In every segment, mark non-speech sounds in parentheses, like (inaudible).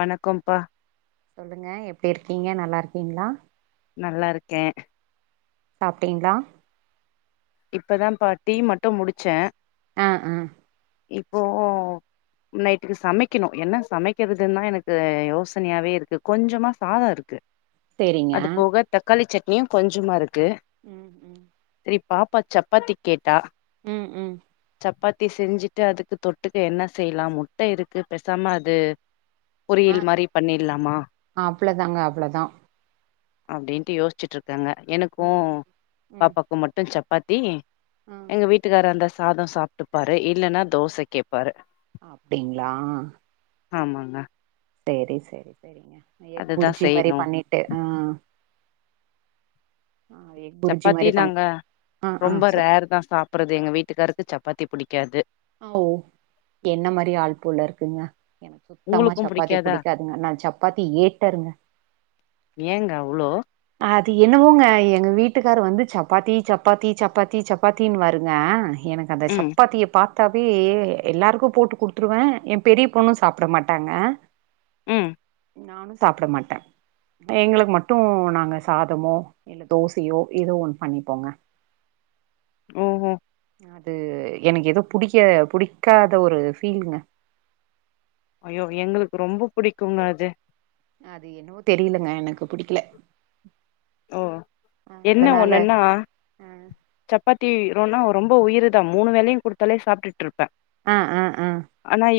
வணக்கம்ப்பா சொல்லுங்க எப்படி இருக் நீங்க நல்லா இருக்கீங்களா நல்லா இருக்கேன் சாப்ட்டீங்களா இப்பதான் பா டீ மட்டும் முடிச்சேன் ஆ ஆ இப்போ நைட்டுக்கு சமைக்கணும் என்ன சமைக்கிறது தான் எனக்கு யோசனையாவே இருக்குது கொஞ்சமா சாதம் இருக்கு சேரிங்க அது போக தக்காளி சட் னி கொஞ்சம இருக்கு ம் ம் சரி பாப்பா சப்பாத்தி கேட்டா ம் ம் சப்பாத்தி செஞ்சுட்டு அதுக்கு தொட்டுக்க என்ன செய்லாம் முட்ட இருக்கு பேசாம அது ஆ பொரியல் மாரி பண்ணிலாமா அவ்ளதாங்க அவ்ளதா அப்டின்ட்டு யோசுச்ட்டு இருக் க்காங்க எனக்கு ம் ம் பாப்பாக்கும் மட் சப்பாத்தி ம் எங்க வீட்டுகார அந்தஸ் சாதம் சாப்ட்டுப்பாரு இல்லனா தோச கேப்பாரு அப்டிங்ளா ஆ ஆமங்க சேரி சேரி சேரிங்க எக் அதுதா புர்ஜி மாரி செய்யணு பண்ணிட்டு ஆஹ் புர்ஜி சப்பாத்தி மாரி பண் நாங்க ஆ ஆ ரொம்ப சொல் ரேர் தான் சாப்டுறது எங்க வீட்டுக்காருக்கு சப் பத்தி புடிக்காது அ ஓ என்ன மாரி ஆள் போல இருக்குங்க எனக்கு சுத்தமா உங்களுக்கு சப்பாத்தி புடிக்காதா புடிக்காதுங்க நான் சப்பாத்தி ஏட்டருங்க ஏங்க அவ்ளோ அது என்னவோங்க எங்க வீட்டுக்கார வந்து சப்பாத்தி சப்பாத்தி சப்பாத்தி சப்பாத்தினு வாருங்க எனக்கு அந்த ம் சப்பாத்தியப் பா தாவே எல்லாருக்கும் போட்டு குடுத்துருவ என் பெரிய பொண்ணு சாப்ட மாட்டாங்க உம் நானு சாப்ட மாட்ட எங்களுக்கு மட்டும் நா ங்க சாதமோ இல்ல தோசயோ ஏதோ ஒண் பண்ணிப்போங்க ம்ஹ்ம் அது எனக் ஏதோ புடிக்க புடிக்காத ஒரு பீல்ங்க ஐயோ எங்களுக்கு ரொம்ப புடிக்குங்க அது அது என்னவோ தெரியலங்க எனக்குப் புடிக்கல ஓ அ என்ன அதனால ஒண்ணுன்னா அ சப்பாத்தி ரோனா ரொம்ப உயிருத மூணு வேலயும் குடுத்தாலே சாப்டுட்டு இருப் அ அ அ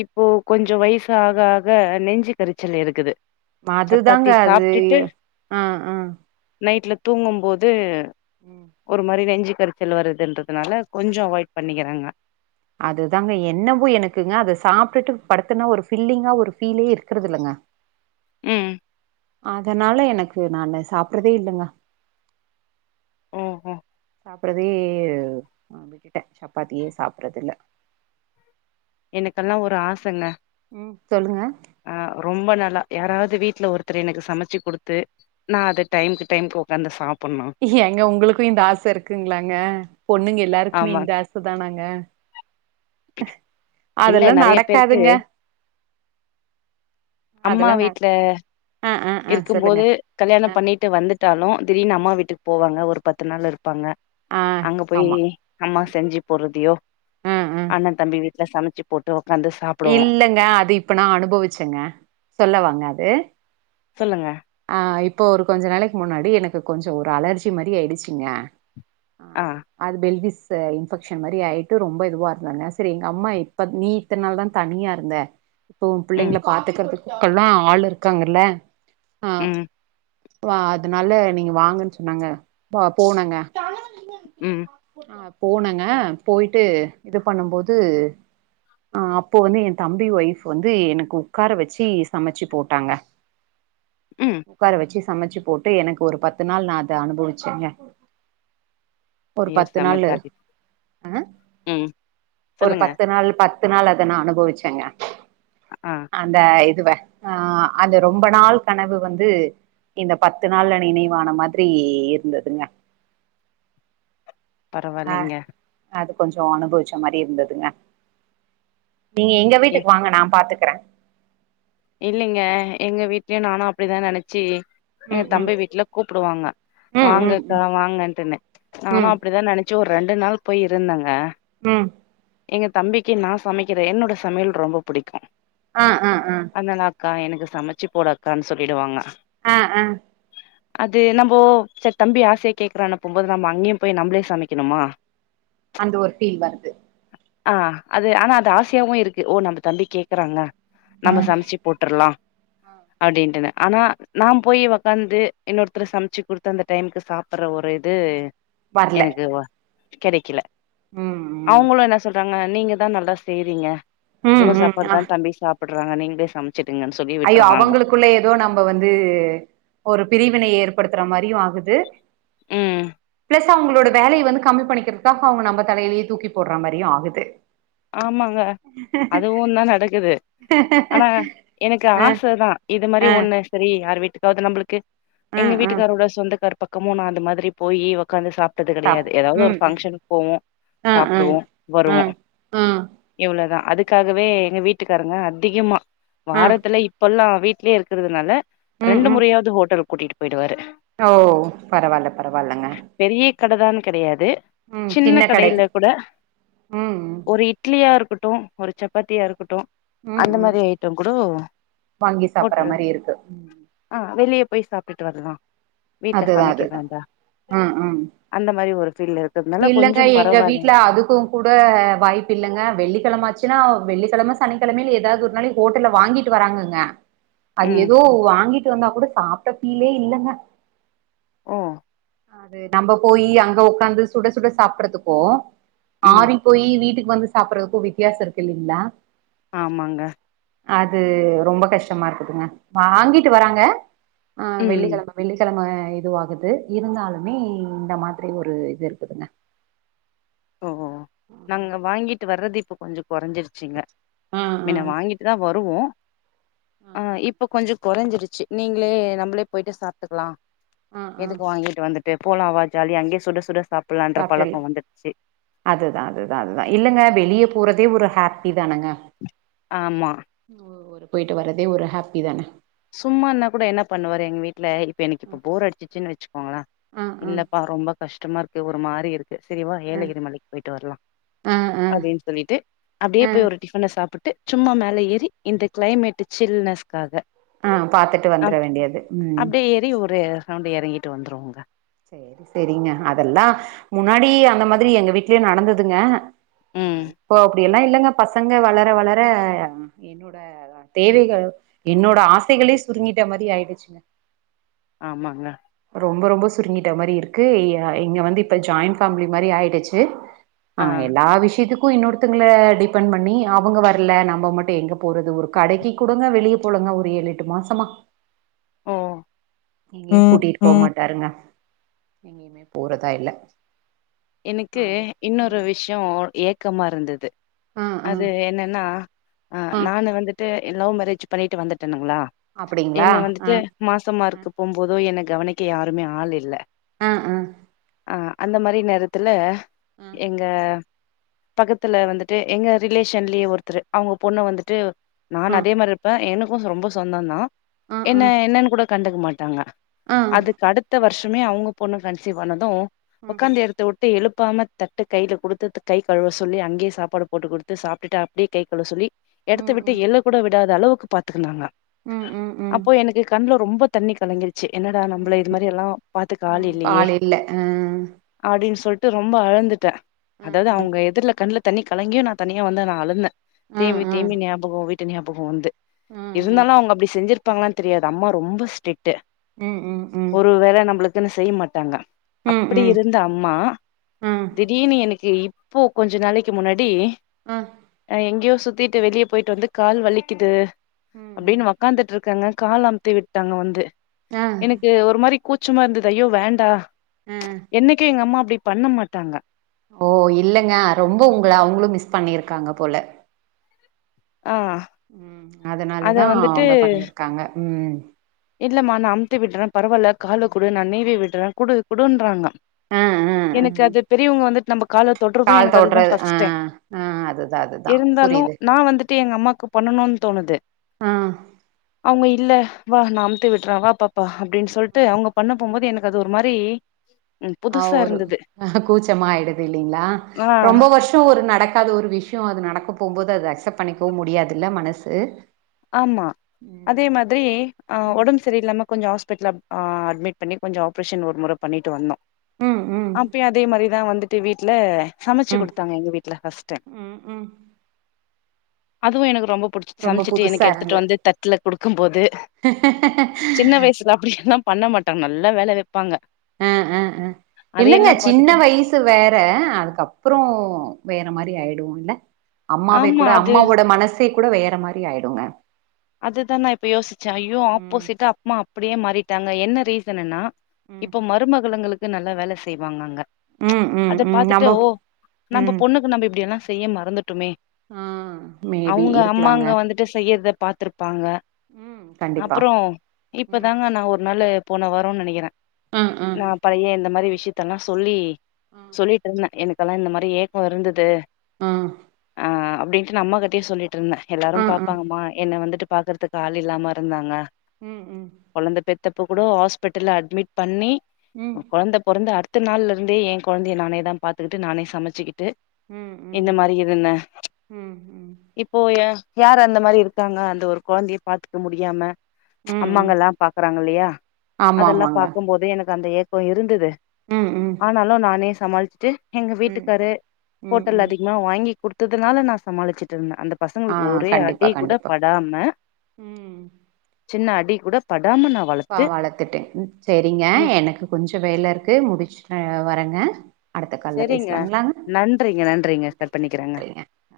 இப்போ கொஞ்சோ வயசு ஆக ஆக நெஞ்சு கரிச்சல் இருக்குது அதுதாங்க சப்பாத்தி அது அ அ நைட்டில தூங்கும்போது ம் ஒரு மாரி நெஞ்சு நெஞ்செரிச்சல் வருதுன்றதுனால கொஞ்சோ அவாய்ட் பண்ணிக்ரேங்க அதுதாங்க என்னவோ எனக்குங்க அத சாப்பிட்டுட்டு படுத்தன ஒரு ஃபில்லிங்கா ஒரு ஃபீலே இருக்கறது இல்லங்க ம் அதனால எனக்கு நானு சாப்பறதே இல்லங்க ஓஹோ சாப்பறதே ம் விட்டுட்டே சப்பாத்திய சாப்பறது இல்ல எனக்கெல்லா ஒரு ஆசங்க உம் சொல்லுங்க ல்லா யாராது வீட்ல ஒருத்தர் எனக்கு சமச்சு குடுத்து நா அத டைம்க்கு டைம் உக்காந்து சாப் ஏங்க உங்குளுக்கும் இந்த ஆச இருக்குங்களாங்க பொண்ணுங் எல்லாருக்குமே ஆமா இந்த ஆச தானாங்க இல்ல அதுல்லா நெறைய பேருக்கு நடக்காதுங்க அம்மா அதெல்லா ந வீட்ல ஆ ஆ ஆ சொல்லுங்க இருக்கும்போது கல்யாண ஆ பண்ணிட்டு வந்துட்டாலு திடீர்ன்னு அம்மா வீட்டுக் போவாங்க ஒரு பத்து நாளுருப் ப்பாங்க ஆ அங்க போய் ஆமா அம்மா செஞ்சு போட்றதயோ ஆ ஆ அண்ண தம்பி வீட் ட்ல சமச்சிப் போட்டோ இல்லங்க அது இப்ப நா அனுபவிச்சங்க சொல்லவாங்க அது சொல்லுங்க ஆ இப்போ ஒரு கொஞ்ச நாளைக்கு முன்னாடி எனக்கு கொஞ்சோ ஒரு அலர்ஜி மறியாயிடுச்சுங்க ஆ ஆஹ் அது பெல்விஸ் அ இன்ஃபெக்க்ஷன் மாரி ஆயிட்டு ரொம்ப இதுவாருந்தங்க செரி எங்க அம்மா இப்ப நீ இத்தன் நாள் தா தனியாருந்த இப்போ ஒ ம் பிள்ளைங்ல பாத்துக்கறதுக் குலா ஆள் இருக்காங்கள உம் வா அதுனால நீங்க வாங்கன் சொன்னாங்க ப போனோங்க ம் ஆப் போனங்க போய்ட்டு இது பண்ணும் போது ஆஹ் அப்ப வந்து எ தம்பி ஒய்ஃப் வந்து எனக்கு உக்கார வச்சி சமச்சுப் போட்டாங்க ம் உக்கார வச்சு ச சமச்சு போட்டு எனக்கொரு பத்து நாள் நா அத அனுபவிச்சேங்க ஒரு ஐயோ பத்து செம நாள்ளு ஜாலி அஹ் ம் ஒரு சொல்லுங்க பத்து நாள் பத் த்து நாள் அத நா அனுபவிச்சேங்க ஆ அந்த இத் துவ ஆஹ் அந்த ரொம்ப நாள் கனவு வந்து இந்த பத்து நாள்ல நினைவான மாதிரி இருந்துதுங்க பரவாலைங்க கொஞ்சோ அனுபவிச்ச மாரி இருந்ததுங்க நீங்க எங்க ஏ வீட்டுக்கு வாங்க நா பாத்துக் கிறே இல்லைங்க எங்க வீட்லயு நானு அப்டிதா நெனச்சி எங்க ம் ம் தம்பி வீட்ல கூப்புடுவாங்க ம் ம் வாங்கக்கா வாங்கன்ட்டுனு நானு ம் ம் அப்டிதா நெனச்சு ஒர் ரெண்டு நாள் போய் இருந்தங்க உம் எங்க தம்பிக்கு நா சமைக்கிறே என்னோட சமையல் ரொம்ப புடிக்கு ஆஹ் ஆஹ் ஆஹ் கா எனக்கு சமச்சுப் போடு அக்கான் சொல்லிடுவாங்க ஆஹ் ஆஹ் அது நம்போ செரி தம்பி ஆசைய கேக்குறான்னு போகும்போது நம்ம அங்கியும் போய் நம்ளே சமைக்கணுமா அந்த ஒரு ஃபீல் வருது அ அது ஆனா அது ஆசையாவு இருக்கு ஓ நம்ப தம்பி கேக்கறாங்க நம்ம சம்ச்சு போட்ரலாம் அப்டின்ட்டுனு ஆனா நா‌ போய் ஒக்காந்து இன்னொருத்தர் சம்ச்சு குடுத்து அந்த டைமுக்கு சாப்பிட்ற ஒரு இது எனக்கு வா கெடைக்கல உம் உம் அவங்களு என்ன சொல்றாங்க நீங்க தா நல்லா செய்றீங்க ம் உங்க ம் சாப்பாடு ஆ தா தம்பி சாப் பேட்றாங்க நீங்களே சம் ஐயோ அவுங்களுக்குள்ள ஏதோ நம்ப வந்து ஒரு பிரிவினை ஏற்ப் படுத்துற மாரியு ஆகுது ம் பிளஸ் அவுங்களோட வேலைய வந்து கம்மி பண்ணிக்கிறதுக்காக அவுங்க நம்ம தலையிலேயே தூக்கி போட்ற மாரியு ஆகுது ஆமாங்க அதுவு தா நடக்குது ஆனா எனக் கு ஆ ஆச தா இது மாரி ஆ ஒண்ணு செரி யார் வீட்டுக்காவது நம்புளுக்கு ஆ எங்க ஆ வீட்டுக்காரோட சொந்தக்கார் பக்கமோ நா அந்த மாதிரி போயி ஒக்காந்து சாப் டது கெடையாது ஏதாவது ம் ஒரு ம் ஃபங்ஷன் போவோ ஆ ஆ சாப்டுவோ ஆ வருவோ ஆ இவ்ளோதா அதுக்காகவே எங்க வீட்டுக்காரங்க அதிகமா ஆ வாரத்துல இப்பந்தா வீட்லயே இருகறதுனால ம் ரெண்டு ம் முறையாவது ஹோட்டல் கூட்டிட்டு போயிடுவாரு ஓ பரவால்ல பரவால்லங்க கததான்னு கெடையாது ம் சின்ன கடை கடையில கூட ம் ம் ஒரு இட்லியா இருக்கட்டும் ஒரு சப்பாத்தியா இருக்கட்டு ம் அந்த ம் மாரி ஐட்டம் கூடோ வாங்கி சாப்பற போட்ருக் மாரி இருக்கு அ வெளிய போய் சாப்ட்டுட்டு வரலா வீட்ல அதுதா சமைக்க அதுதா வேண்டா ம் ம் அந்த மாரி ஒரு ஃபீல் இருக்கிறதுனால இல்லங்க கொஞ்சோ எங்க வீட்ல பரவாயில்லைங் அதுக்கும் கூட வாய்ப் பிள்ளங்க வெள்ளிக்கிழமாச்சுன்னா வெள்ளிக்கிழம சனிக்கிழமையல ஏதாவது ஒரு நாள் ஹோட்டல்ல வாங்கிட்டு வராங்கங்க அது ம் எதோ வாங்கிட் ட்டு வந்தா கூட சாப்ட ஃபீலே இல்லங்க ஓ அது நம்போ போய் அங்க உக்காந்து சுட சுட சாப்டறத்துக்கு ம் ஆறி போய் வீட்டுக்கு வந்து சாப்டுறதுக் க்கு வித்தியாச இருக்கில்லீங்களா ஆமாங்க அது ரொம்ப கஷ்டமா இருக்குதுங்க வாங்கிட்டு வராங்க ஆ ம் வெள்ளிக்கெழம வெள்ளிக் நம்ம இதுவாகுது இருந்தாலுமே இந்த மாதிரி ஒரு இது இருக்குதுங்க ஓ ஓ நாங்க வாங்கிட்டு வர்றது இப் ப்ப கொஞ்சொ கொறஞ்சிடுச்சிங்க ஆ ஆ மின்ன வாங்கிட்டுதா வருவோ ஆ இப்ப கொஞ்சொ கொறஞ்சிருச்சு நீங்களே நம்மளே போயிட்டு சாப்ட்டுக்கலா ஆ ஆ எதுக்கு வாங்கிட்டு வந்துட் டெப்போலா ஆவா ஜாலியா அங்கே சுட சுட சாப்ட் லான்ற சாப்ட்றலா பழக்கொ வந்துடுச்சு அதுதா அதுதா அதுதா இல்லங்க வெளியே போறதே ஒரு ஹேப்பி தானங்க ஆமா ஒ ஒரு போயிட்டு வர்றதே ஒரு ஹேப்பி தான சும்மான கூட என்ன பண்ணுவாரு எங் வீட்டுல இப்ப எனக்கு இப்ப போர் அடிச்சிச்சுன்னு வச்சுக்கோங்கள ஆ ஆ இல்லப்பா ரொம்ப கஷ்டமா இருக்கு ஒரு மாரி இருக் சரி வா ஆ ஏலகிரி மலைக்கு போயிட்டு வர்லா ஆ ஆ அப்படின்னு சொல்லிட்டு அப்டியே ஆ போய் ஒரு டிஃபன சாப்புட் ட் சும்மா மேல ஏறி இந்த கிளைமேட்டு சில்னஸ்காக ஆ பாத்துட்டு வந்துர வேண்டியது ம் ரௌண்டு எறங்கிட்டு வந்துருவோங்க சரி சரிங்க அதெல்லா முன்னாடி அந்த மாதிரி எங்க வீட்டிலேயே நடந்துதுங்க ம் ஆ இப்போ அப்டி இல் ல இல்லங்க பசங்க வளர வளர ம் என்னோட தேவைகள் என்னோட ஆசைகளே சுருங்கிட்ட மாதி ஆயிடுச்சுங்க ஆமாங்க ரொம்ப ரொம்ப சுருங்கிட்ட மாரி இருக்கு இ இங்க வந்து இப்ப ஜாயிண்ட் ஃபேமிலி மாரி ஆயிடுச்சு ஆ எல்லா விஷயத்துக் க்கு இன்னொருத்தங்கல டிபென் பண்ணி அவங்க வரல நம்ம மட்டு எங்க போறது ஒரு கடைக்கு குடங்க வெளியே போலங்க ஒரு ஏழு எட்டு மாசமா ஓ எங்கயு ம் கூட்டிட்டு போக ம் மாட்டாருங்க எங்கேயுமே போறதா இல்ல எனக்கு அது ஆ இன்னொரு விஷ்யோ ஏக்கமா இருந்து ஆ ஆ அது என்னன்னா அ ஆ நானு வந்துட்டு லவ் மேரேஜ் பண்ணிட்டு வந்துட்டனுங்களா அப்டிங்களா என்ன ஆ வந்துட்டு மாசமா ஆ இருக்கு போம்போது எனக்கு கவனிக்க யாருமே ஆள் இல்லை ஆ ஆ ஆ அந்த மாரி நேரத் த்துல ஆ எங்க பக்கத்துல வந்துட்டு எங்க ரிலேஷன்லயே ஒருத்தரு அவங்க பொண்ண வந்துட்டு நான் அதே மாரி இருப்ப எனக்கு க்ளோஸ் ரொம்ப சொந்ததா ஆ என்ன என்னன்னு கூட கண்டுக்க மாட்டாங்க ஆ அதுக்கு அடுத்த வருஷ் (unintelligible) அவுங்க பொண்ணு கன்சிவ்வானது ம் உக்காந்து இரு தட்ட எழுப்பாம தட்டு கைல குடுத்து கை கழுவ சொல்லி அங்கயே சாப்பாடு போட்டு குடுத்து சாப்ட்டுட்டு அப்டியே கை கழுவ சொல்லி எடத்து ம் விட்டு எழ கூட விடாதா அளவுக் க்கு பாத்துக்கனாங்க ம் ம் அப்போ எனக்கு கண்ல ரொம்ப தண்ணி கலங்கி ச்சு என்னடா நம்மள இது ம் மாரி எல்லா பாத்துக்க ஆள் ம் இல்லையே இல்ல ஆ அப்டின்னு சொல்ட்டு ரொம்ப அழந்துட்ட ம் அதாவது ம் அவங்க எதர்ல கண்ணல தண்ணி கலங்கியு நா தனியா வந்து நா அழுந்த ம் தேம்பி ம் தேம்பி நாபகம் வீட் தனியா போக வந்து ம் ம் இருந்தாலும் அவங்க அப்டி செஞ்சிருக் ப்பாங்ளான் தெரியாது அம்மா ரொம்ப ஸ்ட்ரிட் ட்டு ம் ம் ம் ஒரு வேள நம்ளுக்கு (unintelligible) செய்ய மாட்டாங்க ம் அப்டி ம் இருக் இந்த அம்மா ம் திடீர்னு எனக்கு இப் ப்போ கொஞ்ச நாளைக்கு முன்னாடி ஆ அஹ் எங்கியோ சுத்திட்டு வெளிய போயிட்டு வந்து கால் வலிக்குது ம் ம் அப்டினு உக்காந்துட்ருக்கங்க கால அம்த்தி விட்டாங்க வந்து ஆ எனக்கு ஒரு மாரி கூச்சமா இருந்தது ஐயோ வேண்டா அஹ் என்னைக்கி எங்க அம்மா அப்டி பண்ண மாட்டாங்க ஓ இல்லங்க ரொம்ப உங்க அவங்ளு மிஸ் பண்ணி இருக்காங்க போல ஆ உம் அத அதனாலதா அவங்க பண்ணிருக்காங்க உம் இல்லமா நா அம்த்தி விட்ற பரவால்ல கால குடு நா நீவி விட்ற குடு குடுன்றாங்க ஆ ஆ ஆ எனக்கு அது பெரியவங்க வந்துட் நம்பக் கால தொட்ரது கால் எனக்கு அதுதா தொடுறது ஆ ஃபஸ் டைம். ஆ அதுதா அதுதா இருந்தாலு புரியுது நா வந்துட்டு எங்க அம்மாக்கு பண்ணணு தோணுது ஆ அவுங்க இ இல்ல வா நா அம்த்தி விட்ற வா பாப்பா அப் டின்னு சொல்ட்டு அவங்க பண்ண போம்போது எனக்கு அது ஒரு மார் ரி ஆஹ் ஒரு அஹ் கூச்சமாயிடுது இல்லிங்க்ளா, ஆ ரொம்ப வர்ஷொ ஒரு நடக் அது ஒரு விஷ்யொ அது நடக்க போம்போது அது அக்செப்ட் பண்ணிக்கவு முடியாதுல்ல மனசு ஆமா அதே ம் மாதிரி ஆஹ் ம் ஒடம்பு சரில்லாம கொஞ்சோ ஆஸ் பிட்ல ஆஹ் அட்மிட் பண்ணி கொஞ்சொ ஆப்ரேஷன் ஒரு முற பன்னிட்டு வந்தோ ம் அப்பியு அதே மாரிதா வந்து து வீட்ல சமச்சு ம் குடுத்தாங்க எங்க வீட்ல ஃபஸ்ட் டைம் ம் ம் ம் அதுவு எனக்கு ரொம்ப புடிச்சு ரொம்ப சம்சு புதுசா கெடுத்துட்டு இருந்து வந்து தட்ல குடுக்கும் போது சின்ன வயசுல அப்டி இதுல்லா பண்ண மாட்டாங்க நல்லா வேல வெப் அஹ் அஹ் அஹ் இல்லங்க அதையெல்லா சின்ன பாத்துட்டு வயசு வேற அதுக்கப்புறோ வேற இந்த மாரி ஆயிடுவோ இல்ல அம்மாவைக் ஆமா கூட அது அம்மாவோட மனசு தேக் கூட வேற மாரி ஆயிடுங்க அதுதா நா இப்ப யோசிச்சே ஐயோ ம் ஆப்போசிட்டா அம்மா அப்டியே மாறிட் டாங்க என்ன ரீசனுன்னா ம் இப்போ மருமகளுங்களுக் து நல்லா வேல செய்வாங்க அங்க ம் ம் அத ம் பாத்துட்டு நம்ப ஓ நம்ப பொண்ணுக்கு நம்ப இப்டியெல்லா செ செய்ய மறந்துட்டுமே ஆஹ் மேபி இருக்கலாங்க பாத்திருப் ப்பாங்க ம் கண்டிப்பா அப்புறோ ம் இப்பதாங்க நா ஒரு நாளு போன வாரோன்னு நெனக்கிறே ஆ, ஆ, நா பழைய இந்த மாரி விஷயத்தல்லா சொல்லி சொல்லிட்டுருந்தே எனக்கு அப்பெல்லா இந்த மாரி ஏக்ககோ இருந்தது ம் அஹ் அப்டின்ட்டு அம்மாகிட்டயே சொல்லிட் ட்டுருந்தே எல்லாரு ஆ, ஆ. பாப்பாங்கம்மா என்ன வந்துட்டு பாக்கறதுக்கு ஆள் இல்லாம இருந்தாங்க உம் உம் தப்பக் கூடோ ஹாஸ்பிட்டல அட்மிட் பண்ணி ம், கொழந்த பொறந்த அடுத் இத்த நாள்ல இருந்தே என் கொழந்தைய நானே தா பாத்துக்கிட்டு நானே சமச்சிக்கிட்டு ம், ம், இந்த மாரி இதுனு ம், ம், இப்போ ஏ யார் அந்த மாரி இருக் த்தாங்க அந்த ஒரு கொழந்தைய பாத்துக்க முடியாம ம், ம். அம்மாங்கல்லாம் பாக்குறாங்க இல்லையா ஆமா, அதெல்லாம் ஆமாங்க. பாக்கும் போதே எனக்கு அந்த ஏக் ப்ப இருந்தது ம், ம், ஆனாலு நானே சமாளிச்சிட்டு எங்க ம், வீட்டுக்கரு ம், ஹோட்டல் ம். அதிகமா வாங்கி குடுத் துத்துனால நா சமாளிச்சுட்டுருந்தே அந்த ஆ, பசங்களுக்கு ஒரே கண்டிப்பா, அடி கூட கண்டிப்பா. படாம ம். சின்ன அடி கூட பட் பா வளத்துட்டே செரிங்க எனக்கு கொஞ்சோ வேலருக்கு முடிச்சுட் அ வரங்க செரிங்க நன்றிங்க நன்றிங்க கட் பண்ணிக்கிறாங்க நன்றிங்க. நன்றி.